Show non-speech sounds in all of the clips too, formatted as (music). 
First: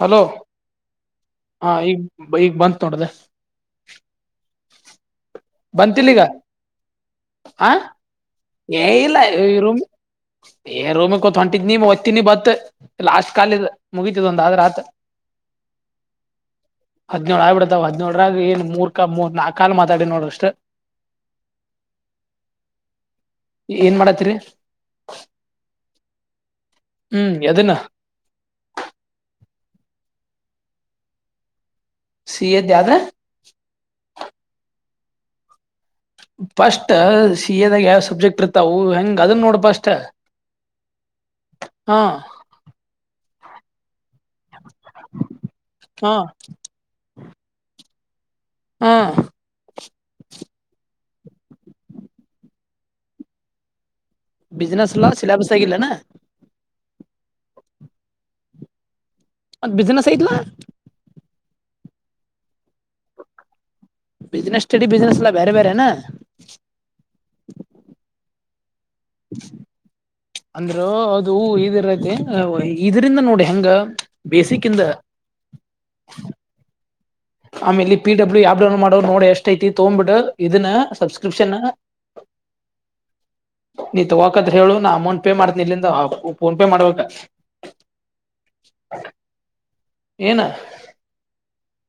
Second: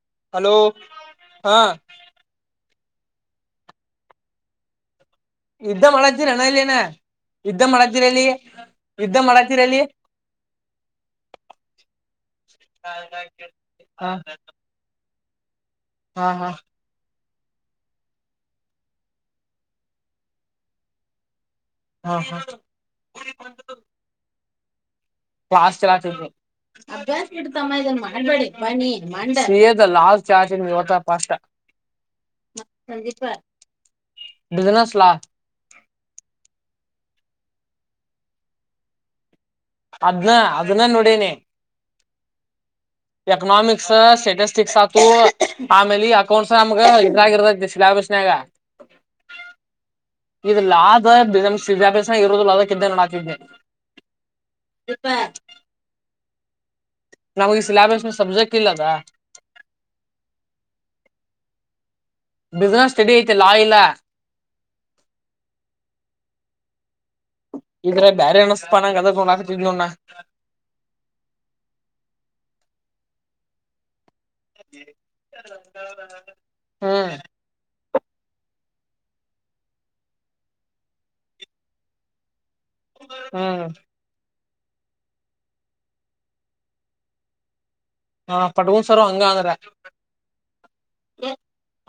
Hello ಹಾ ಹ ಈಗ ಈಗ ಬಂತ ಟದೆ ಇದ್ದ ಮಾಡತೀರ ಅಣಲ್ಲಿ ಏನ ಇದ್ದ ಆ ಮಾಡತೀರಲ್ಲಿ ಏ ಇದ್ದ ಇಲ್ಲ ಈ ರೂಮ್ ಮಾಡತೀರಲ್ಲಿ ಏ ರೋಮಿತ್ ಹೊಂಟಿದ್ ನೀ ಹೊತೀನಿ ಬತ್ ಲಾಸ್ಟ್ ಕಾಲ ಹಾ ಮುಗತದ ಒಂದ್ ಆದ್ರತ್ ಹಾ ಹಾ ಹದಿನೇಳಳ್ ಆಗ್ಿಬಿಡ್ತಾವ ಹದ್ಿನೇಳರಾಗ ಏನ್ ಮೂರ್ ಮೂ ನಾಕ ಕಾ ಮಾತಾಡಿ ನೋಡು ಅಷ್ಟೆ ಹಾ ಹಾ ಏನ್ ಮಾಡತ್ತರಿ ಕ್ಾಸ್ ಚಲಾ ಅ್ಯಾಸ ಹ್ಮ್ ಬಿಮ್ಮ ಎದನ್ನ ಇದ ಮಾಡಬೇಿ ಲ ಚಾರ್ ಯ ಸಿ ಎದ್ ಆದ್ರ ಬಿಿಸಿನಸ್ ಲಾ ಫಸ್ಟ್ ಸಿ ಎದಾಗ ಯಾವ ಸಬ್ಜೆಕ್ಟ್ ಇರ್ತವು ಹೆಂಗ ಅದನ್ನ ನೋಡ್ಬ ಅದ್ನ್ನ ಅದನ್ನ ನೋಡನಿ ಹಾ ಎಕನಾಮಿಕ್ಸ್ ಸ್ಟೇಟಸ್ಟಿಕ್ಸ್ ಹಾಕು ಆಮೇಲೆ ಹಾ ಅಕೌಂಟ್ಸ್ ನಮ್ಗ ಇದ್ರಾಗಿರ್ತೈತಿ ಶ್ಲಾ ಬ್ನ್ಯಾಗ ಹಾ ಇ ಲ ಆದ ವಿದ್ಯಾಭ್ಯಾಸ ಇರುೋದಿಲ್ಲ ಆದ ದ್ದ ನ ಹಾಕಿದ್ದೆ ಬಿಿಸಿನಸ್ಲ್ಲಾ ಸಿಲಾಬಸ್ ಆಗಿಲ್ಲನಾ ನವುೆ ಸಿಲೆೇಬಸ್ ಮ ಸಬ್ಜೆಕ್ಟ್ ಇಲ್ಲದ ಒದ ಬಿಸ್ಿನೆಸ್ ಐತ್ಲಾ ಬಿಸ್ನೆಸ್ ಸ್ಟೆಡಿ ಐತೆ ಲಾ ಇಲ್ಲ ಬಿಿಸ್ಿನಸ್ ಸ್ಟಡಿ ಬಿಿಸಿನಸ್ ಎಲ್ಲ ಬೇರೆ ಬೇರೆನ ಇದ್ರ ಬ್ಯಾರೆ ಅನಸ್ಪ ನಂಗ ಅದ ನೋಡಾಕತಿದ್ ನೋಡ್ ನಾ ಅಂದ್ರೆ ಅದು ಇಗಿರದು ಇದರಿಂದ ನೋಡಿ ಹೆಂಗ ಬೇಸಿಕ್ಂದ ಅ (unintelligible) ಆಮ ಇಲ್ಲಿ ಪಿ ಡಬ್ಲ್ಯೂ ಯಾವ ಡೌನ್ ಮಾಡೋ ನೋಡಿ ಎಷ್ಟ ಐತಿ ತಗ್ಬಿಡ್ ಇದನ್ನ ಸಬ್ಸ್ಕ್ರಿಪ್ಷನ್ ಹ್ಮ್ ನೀ ತಗೋಕತ್ ಹೇಳು ನಾ ಅಮೌಂಟ್ ಪೇ ಮಾಡ್ತನಿ ಇಲ್ಲಿಂದ ಫೋನ್ ಪೇ ಮಾಡ್ಬೇಕ ಹಾ ಪಡ್ಗನ್ಸಾರ ಹಂಗ ಅಂದ್ರ ಏನ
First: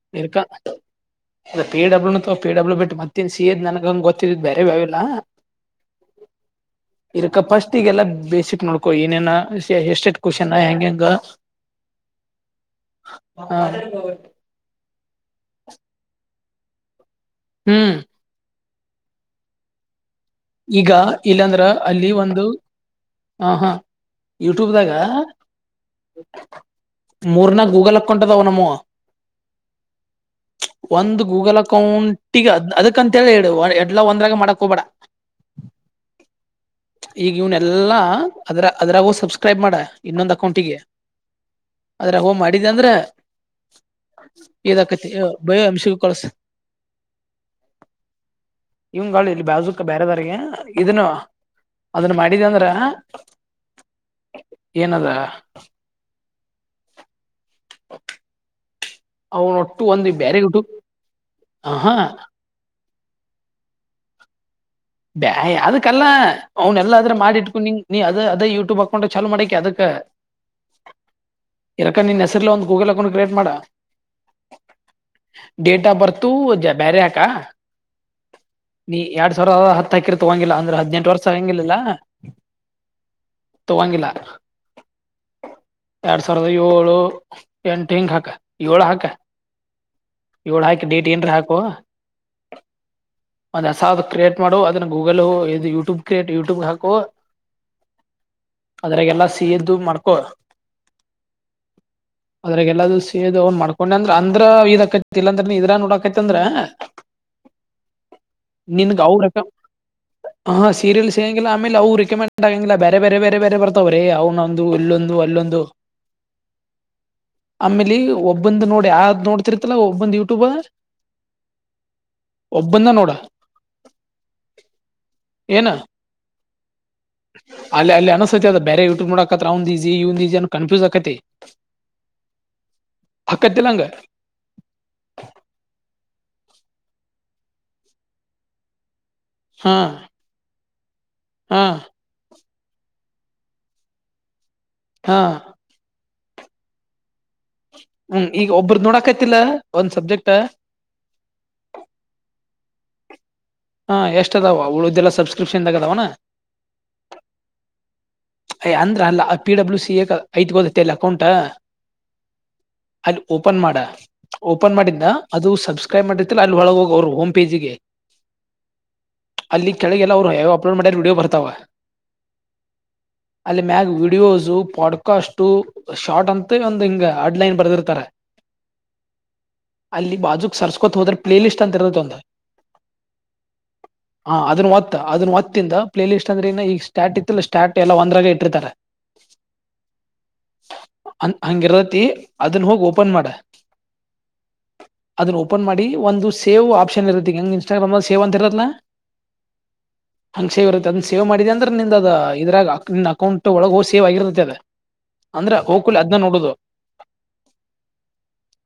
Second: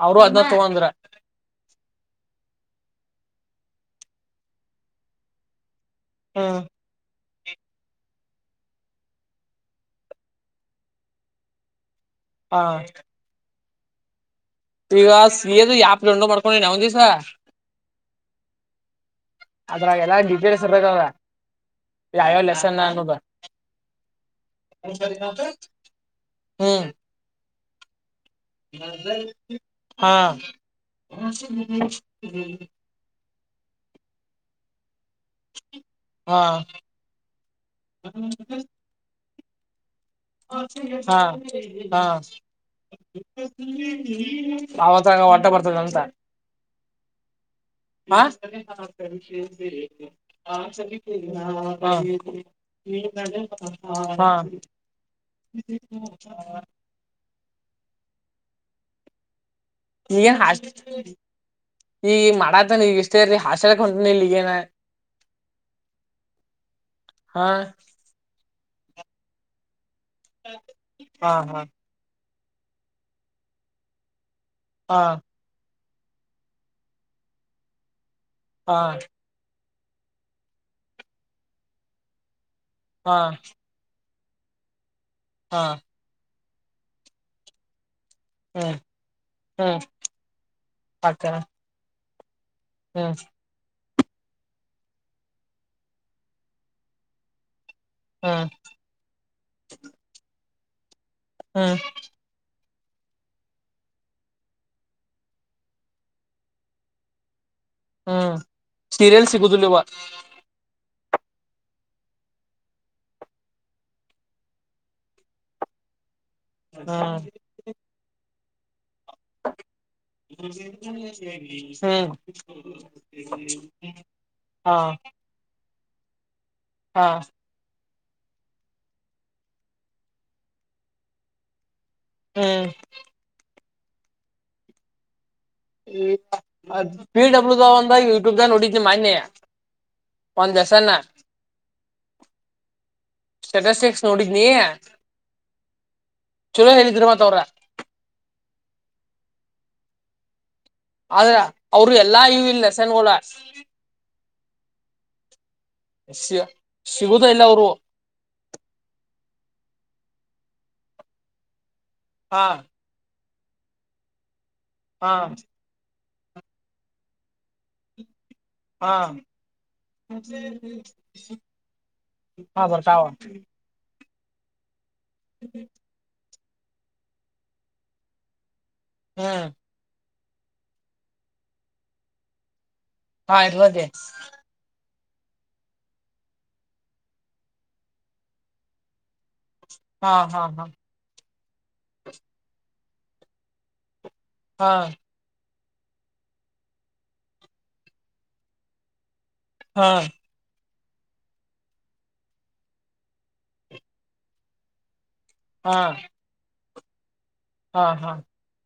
ಅವರು ಅದ್ನ ಇಕಾ ತಗೊಂದ್ರ ಪಿ ಡಬ್ಲ್ಯೂನು ಪಿ ಡಬ್ಲ್ಯೂ ಬಿಟ್ಟ ಮತ್ತನ್ ಸಿದ್ ನನಗಂಗಗೆ ಗೊತ್ತಿದ್ ಬೇರೆ ಬ್ಯಾವಿಲ್ಲ (unintelligible) (unintelligible) ಹಾ ಇರಕ್ಕ ಫಸ್ಟ್ ಈಿಗೆಲ್ಲ ಬೇಸಿಕ್ ನೋಡ್ಕೋ ಏನೇನಾ ಎಸ್ಟೇಟ್ ಕ್ವನ್ ಹೆಂಗ ಹೆಂಗ ಹಾ ಹ ಸ ಯಾಪ್ಂಡೋ ಮಾಡ್ಕೊಂಡೇ ನ ಒಂದ ದಿವ್ಸ ಹ್ಮ್ ಅದ್ರಾಗ ಎಲ್ಲ ಈಗ ಇಲ್ಲಾಂದ್ರ ಅಲ್ಲಿ ಒಂದು ಲೆಸನ್ ಅನ್ನೋದ ಹ ಹಾ ಯೂಟ್ಯೂಬ್್ದಾಗ ಮೂರ್ನಾಗ ನಸ (unintelligible) (inaudible) ಒಂದು ಗೂಗಲ್ ಅಕೌಂಟಗ ಅದಕ್ಕಂತ ಡು ಎಡ್ಲಾ ಒಂದ್ರಾಗ ಮಾಡಕಕ್ ಹ್ಬೇಡ ಹಾ ಈಗ ಇವ್ನ್ಲ್ಲಾ ಅದ್ರ ಅದ್ರಾಗೂ ಸಬ್ಸ್ಕ್ರೈಬ್ ಮಾಡ ಇನ್ನೊಂದು ಹಾ ಅಕೌಂಟಿಗೆ ಹಾ ಆದ್ರೆೋ ಮಾಡಿದೆ ಅಂದ್ರೆ ಅವತ್ತಾಗ ಬಯೋ ಎಮಷಗ ಕಳಸ ಹ ಸ ಇವಂಗಳು ಇಲ್ಲಿ ಬಾಜುಕ ಬೇರೆದವ್ರಿಗೆ ಇದನ್ನು ಅದನ್ನ ಮಾಡಿದ ಅಂದ್ರ ಹ ಏನದ (inaudible) (unintelligible) ಅವನ ಈನ್ ಆಹಾ ಈಗ ಮಾಡಾತಾನ ಈಗಷ್ಟ ೇರಿ ಹಾಸ್ಯ ಹೊಂನ ಇ ಏನ ಬೇ ಅದಕ್ಕಲ್ಲ ಅವ್ನ್ಲ್ಲ ಆದ್ರ ಮಾಡಿ ಹಾ ಇಟ್ಕೊಂಡ ನೀ ಅದ ಅದೇ ಯ ಬಾಕೊಂಡ ಚಲೋ ಮಾಡಕಿ ಅದಕ್ಕೆ ಹಾ ಹಾ ಒಂದು ಗೂಗಲ್ ಅಕೌಂಟ್ ಕ್ರಿಯೇಟ್ ಮಾಡ ಹಾ ಬರ್ತ ಬೇರೆ ಯಕ ಹಾ ನೀ ಎರಡ್ ಸಾವಿರ ಹ ಹಾಕಿರ್ ತೊಗಂಗಿಲ್ಲ ಅಂದ್ರೆ ಹದ್ಿನೆಂಟು ವರ್ಷ ಹಂಗಲಿಲ್ಲ ಹಾ ತೊಗಂಗಿಲ್ಲ ಹಾ ಸಾವಿರದ ಏಳು ಎಂಟು ಂಗ ಹಾಕ ಹ್ಮ್ ಏಳ ಹಾಕ ಹ್ಮ್ ಏಳ ಹಾಕ ಡೇಟ್ ಏನ್ ಹಾಕುವ ಹ್ಮ ಯಸ ಕ್ರಿಯೇಟ್ ಮಾಡು ಅದನ್ನ ಗೂಗಲ್ ಇ ಯೂಟ್ಯೂಬ್ ಕ್ರಿಯೇಟ್ ಯೂಟ್ಯೂಬ್ ಹಾಕು ಹ್ಮ್ ಅದ್ರಾಗಲ್ಲಾ ಸಿಯದ್ದು ಮಾಡ್ಕೊ ಹ್ಮ ಅದ್ರಾಗ ಎಲ್ಲದುೂ ಸೇದ್ ಅವ್ನ್ ಮಾಡ್ಕೊಂಡೆ ಅಂದ್ರ ಅಂದ್ರ ಇದಕತಿ ಇಲ್ಲಾಂದ್ರ ನೀ ಇದ್ರಾ ನೋಡಕೈತಿ ಅಂದ್ರ ಹ ಸೀರಿಯಲ್ ಸಿಗುದಿಲ್ಲ ಯವ್ವ? (unintelligible) (unintelligible) ಹಾ ಸೀರಿಯಲ್ಸ್ ಹೇಂಗಿಲ್ಲ ಆಮೇಲೆ ಅವು ಆ ಆ ಸೀರಿಯಲ್ ಸಿಗೋಂಗಿಲ್ಲ ಆಮೇಲೆ ಅವ ರೆಕಮೆಂಡ್ ಟೈಮ್ ಇಲ್ಲ ಬೇರೆ ಬೇರೆ ಬೇರೆ ಬ ಬರ್ತಾವ್ರೆ ಅವನೊಂದು ಇಲ್ಲೊಂದು ಅಲ್ಲೊಂದು (unintelligible) ಹ್ಮ್ ಆಮೇಲಿ ಒಬ್ಬಂದ ನೋಡಿ ಯಾವದ ನೋಡ್ತಿರ್ತಲ್ಲ ಒಬ್ಬ (unintelligible) (inaudible) ಹ ಒಬ್ಬಂದ ನೋಡ (unintelligible) ಹಾ (unintelligible) ಏನ್ ಅಲ್ಲ ಅಲ್ಲೇ ಹಾ (unintelligible) ಅನಸೈತೆ ಅದ ಬೇರೆ ಯೂಟ್ಯೂಬ್ ನೋಡೋಕತ್ರ ಅವಂದ ಈಜಿ ಇವಂದ ಈಜಿ ಕನ್ಫ್ಯೂಸ್ ಆಕೈತಿ. (unintelligible) ಹೂ (unintelligible) ಹಂಗ ಈ ಆದ ಪಿ ಡಬ್ಲ್ಯೂ ದ ಒಂದ್ ಅಂದಾಗ ಯೂಟ್ಯೂಬ್ ದಾಗ ನೋಡಿದ್ದೆ ಮೊನ್ನೆ? (unintelligible) ಹಾ ಹಾ (unintelligible) ಸ್ಟೆಟೆಕ್ಸ್ ನೋಡಿದ್ನಿ. (unintelligible) ಹಾ (unintelligible) ಚಲೋ ಹೇಳಿದ್ರ ಮತ್ತ ಅವರ (unintelligible) ಹೂ ಈಗ ಒಬ್ಬರದ ನೋಡಕೈತಿಲ್ಲ ಒಂದ್ ಸಬ್ಜೆಕ್ಟ್. (unintelligible) ಆದ್ರ ಅವರು ಎಲ್ಲಾ ಇವ ಇಲ್ ಲೇಸನ್ಗಳ (unintelligible) ಹುಚ್ಚ ಅದಾವ ಅವು ಈ ದೇಲ್ಲ ಸಬ್ಸ್ಕ್ರೈ (unintelligible) ಸಿ ಸಿಗುದ ಇಲ್ಲ ಅವರು? (unintelligible) ಅಯ್ಯ ಅಂದ್ರ ಅಲ್ಲ ಪಿ ಡಬ್ಲ್ಯೂ ಸಿ ಎ ಕ ಐತಿ ಗೊತ್ತಾಯ್ತಲ್ಲ ಅಕೌಂಟ? (unintelligible) ಹಾ (unintelligible) ಅಲ್ಲಿ ಓಪನ್ ಮಾಡ ಓಪನ್ ಮಾಡಿಂದ ಹಾ ಅದು ಸಬ್ಸ (unintelligible) ಕೈ ಮಾಡಿರ್ತಿಲ್ಲ ಅಲ್ಲಿ ಒಳಗ ಹೋಗ ಅವ್ರರು ಹೋಮ್ ಪೇಜಿಗೆ? ಹಾ (unintelligible) ಅಲ್ಲಿ ಕೆಳಗೆಲ್ಲ ಅವರು ಯಾವ ಯಾವ ಅಪ್ಲೋಡ್ ಮಾಡಿರ ವಿಡಿಯೋ ಬರ್ತಾವ. (unintelligible) ತಾವ (unintelligible) ವೀವ್ಸ್ ಪಾಡ್ಕಾಸ್ಟು ಶಾರ್ಟ್ ಅಂತ ಒಂದ್ ಹಿಂಗ ಅಡ್ ಲೈನ್ ಬರೆದಿರ್ತಾರ. (unintelligible) ಹು (unintelligible) ಅಲ್ಲಿ ಬಾಜುಕ್ ಸರ್ಸ್ಕೊತ ಹೋದ್ರ ಪ್ಲೇ ಲಿಸ್ಟ್ ಅಂತ ಇರತ್ತ ಒಂದ. (unintelligible) ಹಾ ಇರ್ತೇತಿ. (unintelligible) ಅದನ್ ಒತ್ತಿಂದ ಪ್ಲೇಲಿಸ್ಟ್ ಅಂದರ ಏನ್ ಈಗ ಸ್ಟಾರ್ಟ್ ಇತ್ತಲ್ಲ ಸ್ಟಾರ್ಟ್ ಎಲ್ಲ ಒಂದ್ರಾಗ ಇಟ್ಟಿರ್ತಾರೆ. (unintelligible) ಹಾ ಹಾ ಹಾ (unintelligible) ಹ ಹಂಗ ಇರತಿ ಅದನ್ ಹೋಗಿ ಓಪನ್ ಮಾಡ. (unintelligible) ಹಾ? (unintelligible) ಅದನ್ನ ಓಪನ್ ಮಾಡಿ ಒಂದು ಸೇವ್ ಆಪ್ಷನ್ ಇರತ್ತ ಹೆಂಗ್ ಇನ್ಟಾಗ್ರಾಮ್ನಲ್ಲಿ ಸೇವ್ ಅಂತ ಇರತ್ತಲ್ಲಾ? ಹಾ (unintelligible) ಹಂಗ್ ಸೇವ್ ಇರುತ್ತ ಅದನ್ನ ಸೇವ ಮಾಡಿದೇ ಅಂದ್ರ ನಿಂದ ಅದ (unintelligible) ಇದ್ರಾಗ ನಿನ್ನ ಅಕೌಂಟ್ ಒಳಗೋ ಸೇವ್ ಆಗಿರ್ತೈತೆ ಅದ ಅಂದ್ರ ಹಾ ಹೋಗ್ ಕೊಡಲೇ ಅದ್ನ ನೋಡುದು. (unintelligible) ಹಾ ಹಾ (unintelligible)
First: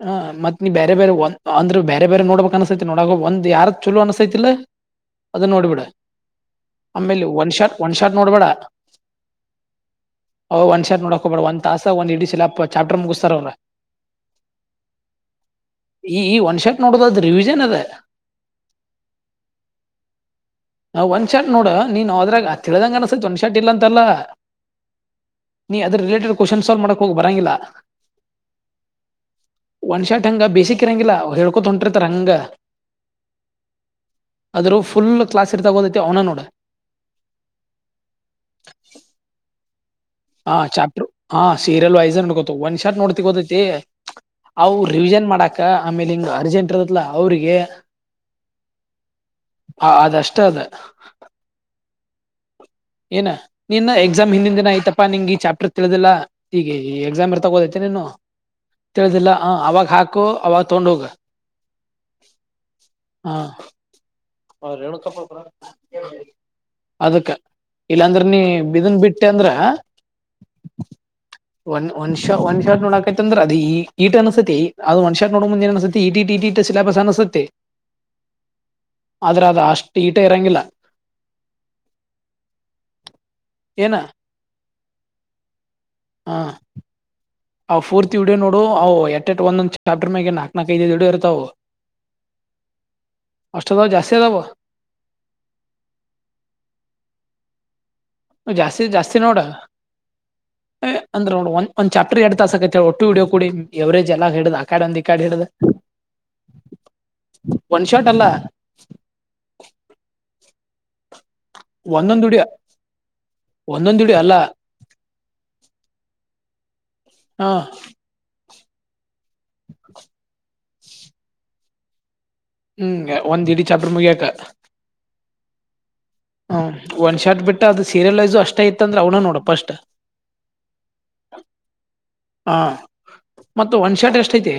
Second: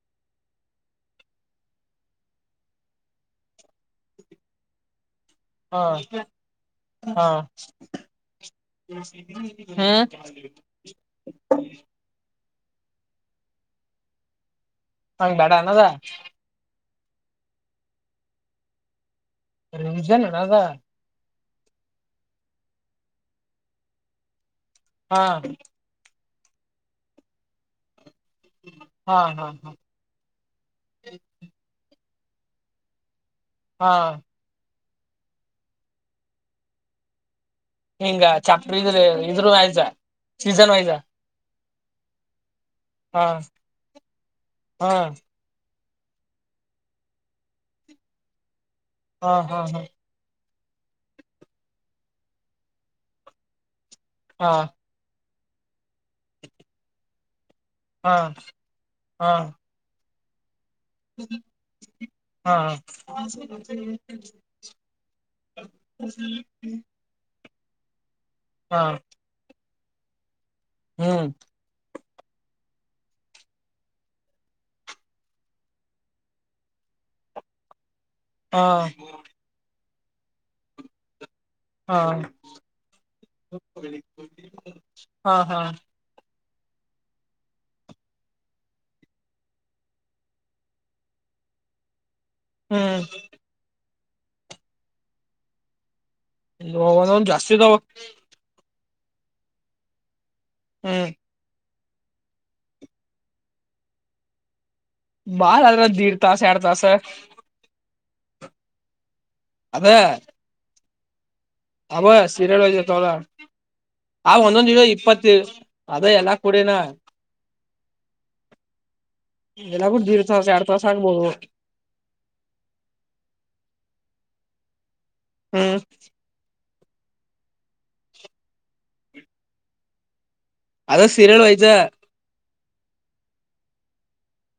ಹ ಮತ್ತ ನೀ ಬೇರೆ ಬೇರೆ ಒಂದ ಅಂದರ ಬೇರೆ ಬೇರೆ ನೋಡ್ಬೇಕ್ ಅನ್ಸೈತಿ ನೋಡಗ ಒಂದ್ ಯಾರದ ಚಲೋ ಅನ್ಸೈತಿಲ್ಲ. (unintelligible) ಅದನ ನೋಡಬೀಡ ಹಾ ಹಾ ಹಾ ಆಮೇಲೆ ಒಂದ ಶಾರ್ಟ ಒಂದ ಶಾರ್ಟ ನೋಡಬೇಡಾ? (unintelligible) ಹ್ಮ್ ಅವ ಒಂದ ಶಾರ್ಟ ನೋಡಕ್ ಹೋಗಬೇಡಾ ಒಂದ್ ತಾಸ ಒಂದ್ ಇಡಿ (unintelligible) ಚಲಪ ಚಾಪ್ಟರ್ ಮುಗಿಸತ್ತಾರ ಅವರ? (unintelligible) ನಂಗ ಬೇಡ ಅನದ? (unintelligible) ನೋಡುದು ಅದು ರಿವಿಷನ್ ಅದ (unintelligible) ರಿವಿಷನ್ ಏನ ಅದ. (unintelligible) ಚಾಟ್ ನೋಡ ನೀನ್ ಅದ್ರಾಗ ಆ ತಿಳ್ದಂಗ ಅನ್ಸತತ ಒಂದ್ ಶಾಟ್ ಇಲ್ಲ ಅಂತಲ್ಲ. (unintelligible) ಹಾ ನೀ ಅದರ ರಿಲೇಟೆಡ್ ಕ್ವಶನ್ ಸಾಲ್ವ್ ಮಾಡಕ್ ಹೋಗ ಬರಂಗಿಲ್ಲ. ಹಾ ಹಾ ಹಾ (unintelligible) ಒನ್ ಶಾಟ್ ಹಂಗ ಬೇಸಕ್ ಇರಂಗಿಲ್ಲ ಹೇಳಕೊನಂತ ಹೊಂಟ್ರ. (unintelligible) ತ್ರಂಗ (unintelligible) ಹಾ (unintelligible) ಅದರುವ ಫುಲ್ ಕ್ಲಾಸ್ ಇರ್ತವ ಗೊತ್ತ ಐತಿ ಅವನ ನೋಡ. (unintelligible) ಹಿಂಗ ಚಪ್ಪ ಇದ್ರ ಇದ್ರೂ ಆಯ್ತಾ? (unintelligible) ಹಾ ವೈಸ ಚಾಪ್ಟರ್ ಹಾ ಸೀರಿಯಲ್ ವೈಸ್ ನೊ ಒಂದ ಶಾರ್ ಹಾ ನೋಡ್ತಿತೈತಿ ಅವು ಹಾ ರಿವಿಷನ್ ಮಾಡಾಕ ಆಮೇಲೆ ಹಿಂಗ ಅರ್ಜೆಂಟ್ ಇರದಲ್ಲ ಅವ್ರಿಗೆ ಹಾ ಹಾ ಅದಷ್ಟ ಅದ ಏನ ನೀನ್ನ ಎಕ್ಸಾಮ್ ಹಾ ಹಿಂದಿನ ದಿನ ಆಯ್ತಪ್ಪಾ ನಿಂಗೆ ಚಾಪ್ಟರ್ ತಿಳಿದಿಲ್ಲಾ ಈಗ ಈ ಎಕ್ಸಾಮ್ ಎರ್ ತಗೋದೈತಿ ನು ಹಾ ತಿಳಿದಿಲ್ಲ ಹ ಅವಾಗ ಹಾಕು ಅವಾಗ ತಗೊಂಡ್ ಹೋಗ ಹಾಂ ಹಾ ಅದಕ್ಕ ಇಲ್ಲಾಂದ್ರೆ ನೀ ಹಾ ಬಿದನ್ ಬಿಟ್ಟೆ ಅಂದ್ರ ಹ್ಮ್ ಒಂದ್ಷ ಒನ್ ಶಾ ನೋಡಕತ್ತ ಅಂದ್ರ ಅ ಈಟ ಅನ್ಸತಿ ಅ ಒಂದ್ ಶಾ ನೋ ಮುಂದ ಏ ಅನ್ಸತಿ ಇ ಇ ಇಟ ಇ ಸಿಲಾಬಸ್ ಅ ನಸತೆ ಹಾ ಆದ್ರೆ ಅದ ಅಷ್ಟು ಈಟ ಇರಂಗಿಲ್ಲ ಹಾ ಏನ ಹಾ ಹಾ ಹಾಂ ಅವು ಫೋರ್ತ್ ಹಡಿಯೋ ನೋಡು ಅವು ಎಟ್ ಎಟ್ ಒಂದೊಂದ್ ಚಾಪ್ಟರ್ ಮ್ಯಾಗ ನಾಕಕ್ ನಾಕಕ್ ಐದದು ಹಡೋ ಇರುತಾವ ಅವು ಹ್ಮ್ ಅಷ್ಟಟ ದಾವ ಜಾಸ್ತಿದಾವ ಇ ಒಂದ ಜಾಸ್ತಿ ಇದದಾವ ಜಾಸ್ತಿ ಜಾಸ್ತಿ ನೋಡ ಏ ಹ್ಮ್ ಅಂದ್ರೆ ನೋಡ ಒ ಒಂದ ಚಾಪ್ಟರ್ ಎರ ತಾಸಕತ್ತ ಹೇಳ ಒಟ್ಟುಡೋ ಕೂಡಿ ಎವರೇಜ ಎಲ್ಲಾ ಹೇಳಿದ ಕಾಡ ಒಂದ ಕಾಡ್ ಹಿಡ್ದ ಬಾಳ ಅದ್ರ ದೀಡ್ ತಾಸ ಎರಡ್ ತಾಸ ಒನ್ ಶಾಟ್ ಅಲ್ಲ ಅದೇ ಅಬ ಒಂದೊಂದ್ ವಿಡಿಯೋ ಸೀರೆಳಯತಳ ಒಂದೊಂದ್ ವಿಡಿಯೋ ಆ ಅಲ್ಲ ಒಂದೊಂದು ಇಪ್ಪತ್ತ ಅದ ಎಲ್ಲ ಪುದೆನಾ ನ ಹಾ ಎಲ್ಲ ಕೂಡ ದೀಡ್ ತಾಸ ಎರ ತಾಸ ಆಗ್ಬೋದು ಹ್ಮ್ ಒಂದ್ ಇಡೀ ಚಪ್ರ ಮುಗಿಯಾಕ ಹ್ಮ್ ಹ ಒಂದ್ ಶಾರ್ಟ್ ಬಿಟ್ಟ ಅದು ಸೀರಿಯಲ್ ವೈಸು ಅಷ್ಟ ಇತ್ತ ಅಂದ್ರೆ ಅವನ ನೋಡಪ ಅಸ್ಟ್ ಅದ ಸೀರಿಯಲ್ ವಹಚ ಹಾಂ ಮತ್ತು ಒನ್ ಶರ್ಟ್ ಎಷ್ಟೈತಿ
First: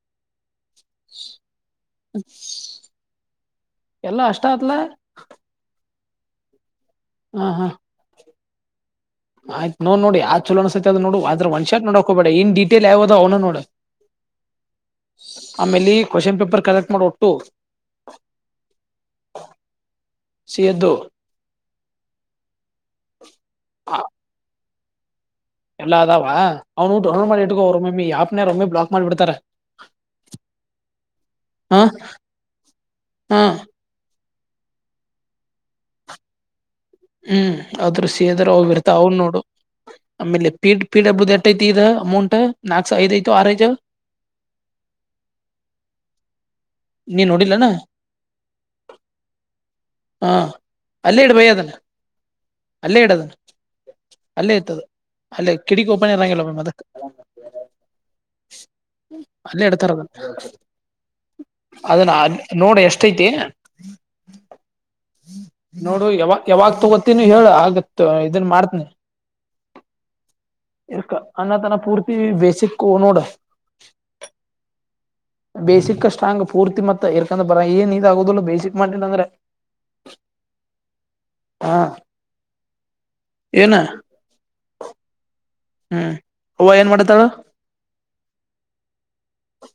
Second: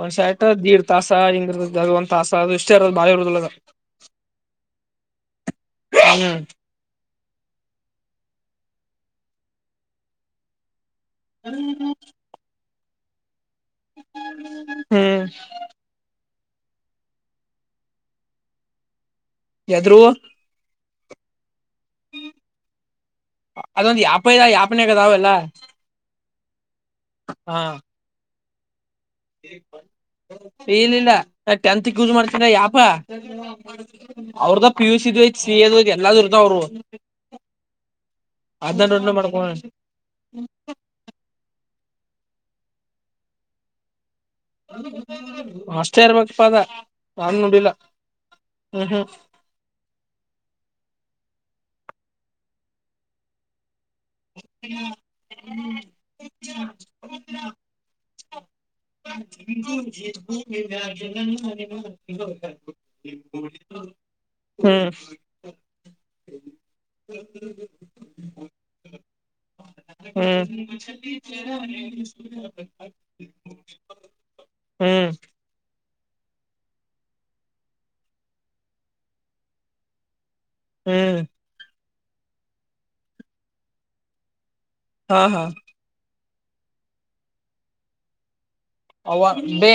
ಒಂದ್ ಶೈಟ್ ದೀಡ್ ತಾಸ ಹಿಂಗ ಇರ್ದ ಅದ ಒಂದ್ ತಾಸ ಅದು ಇಷ್ಟೇ ಇರೋದು ಬಾಳ ಇರುದಿಲ್ಲ ಹ (inaudible) ಹ (unintelligible) ಹಾ ಹಾ ಆಯ್ತ್ ನೋಡ್ ನೋಡಿ ಯ ಚೋಸ ಸತದ ನೋ ಅ ಆದ್ರ ಒಂದ್ ಸಟ್ ನೋಡಕ ಹೋಬೇಡ ಇನ್ ಡಿಟೇಲ್ ಯಾವದ ಅವನು ನೋಡ ಹ್ಮ್ ಆಮೇಲೆ ಕ್ವಶನ್ ಪೇಪರ್ ಕಲೆಕ್ಟ್ ಮಾಡ ಒಟ್ಟು ಯಾದ್ರು ಸಿ ಎದ್ದು ಅದೊಂದು ಯಾಪ ಇದದ ಯಾಪನಗದಾವೆಲ್ಲ ಎಲ್ಲ ಅ ಆದಾವ ಅವ್ನು ಟ್ರವಲ್ ಮಾಡಿು ಅವ ಯಾಪ್ಲಾ ಈ ಇನಿಲ್ಲ ನಾ ಹ ಟೆಂತ್ ಯೂಸ್ ಮಾಡ್ತೀನ ಯಾಪ ಹ ಅವ್ರದ್ದ ಪಿಯೂಷ ಇದ್್ ಶ್ರೀಯದ ಎಲ್ಲದರ್ದ ಅವ್ರು ಹ್ಮ್ ಆದ್ರೂ ಸೇದ್ರ ಅವ ಅದ್ನ ಬಿರ್ತ ಅವ್ ಡೌನ್ಲೋಡ್ ನೋಡು ಮಾಡ್ಕೋ ಆಮೇಲೆ ಪೀಡ್ ಪೀಡಬುದು ಎಟ್ಟೈತಿ ದು ಅಮೌಂಟ್ ನಾಕ್ಸ ಐದಐತು ಆರಐತ ಅಷ್ಟೇ ಇರ್ಬೇಕಪ್ಪ ಅದ ನೀನ್ ನನ್ು ನೋಡಿಲ್ಲನ ನೋಡಿಲ್ಲ ಹ್ಮ್ ಹ್ಮ ಹಾ ಅಲ್ಲಿೇ ಇಡ್ಬ ಅಲ್ಲ ಇಡದ ಅಲ್ಲೇ ಇತದ ಅಲ್ಲೇ ಕಿಟಕ್ಿ ಓಪನ್ ಇರಂಗಲ್ಲ ಅದಕ್ ಅಲ್ಲೇ ಇಡ್ತಾರ ಅದನ್ನ ಅದನ್ನ ನೋಡ ಎಷ್ಟೈತಿ (unintelligible) ಹ್ಮ ಯಾವಾಗ್ ತಗೋತೀನಿ ಹೇಳ ಆಗತ್ ಇದನ್ ಮಾಡ್ತನಿ. ಹ್ಮ ಇರ್ಕ ಅನ್ನತನ ಪೂರ್ತಿ ಬೇಸಿಕ್ ನೋಡ (unintelligible) ಹ್ಮ ಬೇಸಿಕ್ ಸ್ಟ್ರಾಂಗ್ ಪೂರ್ತಿ ಮತ್ತ ಇರ್ಕಂದ ಬರ ಏನ್ ಇದ ಆಗುದಿಲ್ಲ ಬೇಸಿಕ್ ಮಾಡಿದ ಅಂದ್ರೆ ಹ್ಮ ಹಾ, ಏನ ಹಾ ಹ್ಮ್ ಅವ್ವ ಏನ್ ಮಾಡ್ತಾಳ? ಅವ್ವ ಬೇ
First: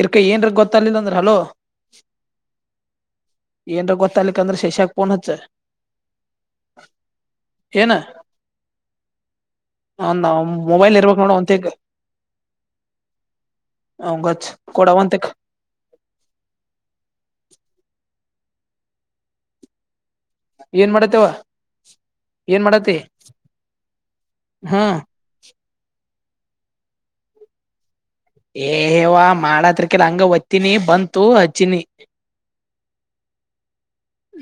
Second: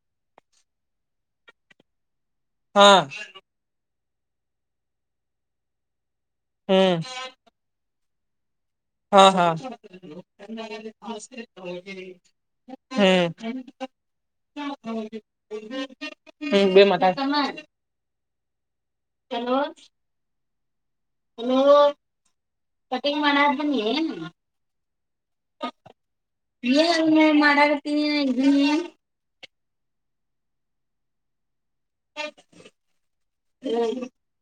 ಇರ್ಕ ಏನ್ರ ಗೊತ್ತಲಿಲ್ಲ ಅಂದ್ರ ಹಲೋ ಹಾ ಗೊತ್ತಾಲಿಕಂದ್ರ ಶೇಷಾಗ್ ಪೋನ್ ಹಚ್ಚ ಹ್ಮ ಏನ ಹಾ ಹಾ ಅವ್ನ್ (unintelligible) ಮೊಬೈಲ್ ಇರ್ಬೇಕ್ ನೋಡ ಅವಂತೆಗ್ ಹ್ಮ ಗಚ್ ಕೊ (unintelligible) ಹಲೋ ಏನ್ ಮಾಡತ್ ಅವ್ವ, ಏನ್ ಮಾಡತಿ ಕಟಿಂಗ್ ಹಾ ೆ ಮಾಡಾರ ಏ ಅವ್ವ ಮಾಡತ್ರಿಕಿಲ್ ಹಂಗ ಒತ್ತಿನಿ ಬಂತು ಹಚ್ಚಿನಿ ಹ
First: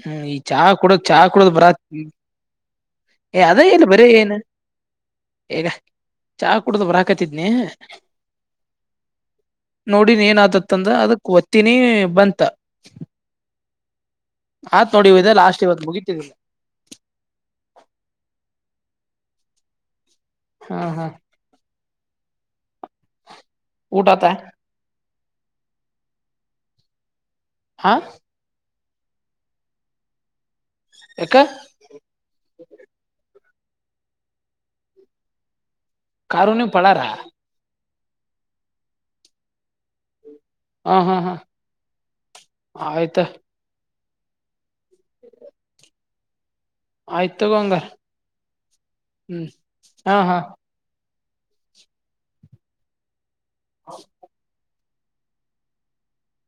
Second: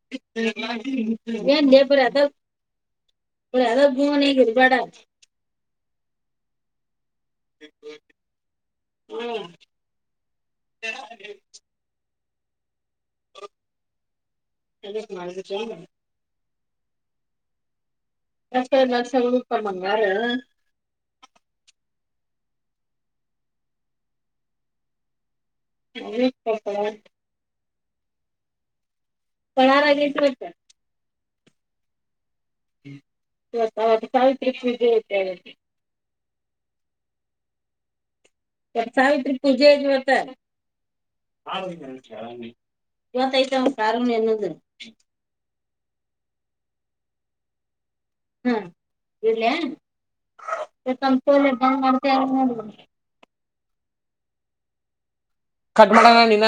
ಹ್ಮ್ ಈ ಚಾ ಕುಡ್ದ್, ಚಾ ಕುಡ್ದ್ ಏನ್ ಲೇ ಬರಿ ಬರತ್ತೀನಿ ಅದ ಏ ಅದೇ ಬರಿ ಅದ ಇಲ್ಲಿ ಬರೀ ಏನು ಗೂನ್ಯಾಗ ಇರ್ಬ್ಯಾಡ ಈಗ ಚಾ ಕುಡ್ದ ಬರಾ ಕತಿದ್ನಿ ನೋಡಿನ್ ಏನಾತತ್ ಅಂದ ಅದಕ್ ಒತ್ತಿನೀ ಬಂತ ಹಾ ಆತ್ ನೋಡಿವ್ ಇದೆ ಲಾಸ್ಟ್ ಇವತ್ ಮುಗಿತಿದು ಎಷ್ಟ ಎಲ್ಲ ಸ ರೂಪ ಮಂಗಾರ ಹಾ ಹಾ ಊಟ ಆತ? (unintelligible) ಆಹ್ ಪಣಾರಾಗತವಟ್ಟ ಯಕಾ (unintelligible) ಕಾರುನ್ಯ ಪಳಾರ ಎಡ್ ಸಾವಿತ್ರಿ ಪೂಜೆ ಐತ್ ಇವತ್ತ ಹಾ ಹಾ ಹಾ ಆಯ್ತ ಇವತ ಇತ ಕಾರಣ ಏನದು ಆಯ್ತ್ ತಗೊ ಅಂಗ ಹ್ಮ ಇಡ್ಲಾ ಹಾ ಹಾ (unintelligible) (inaudible) ಕಟ್ ಮಾಡವ ನೀನ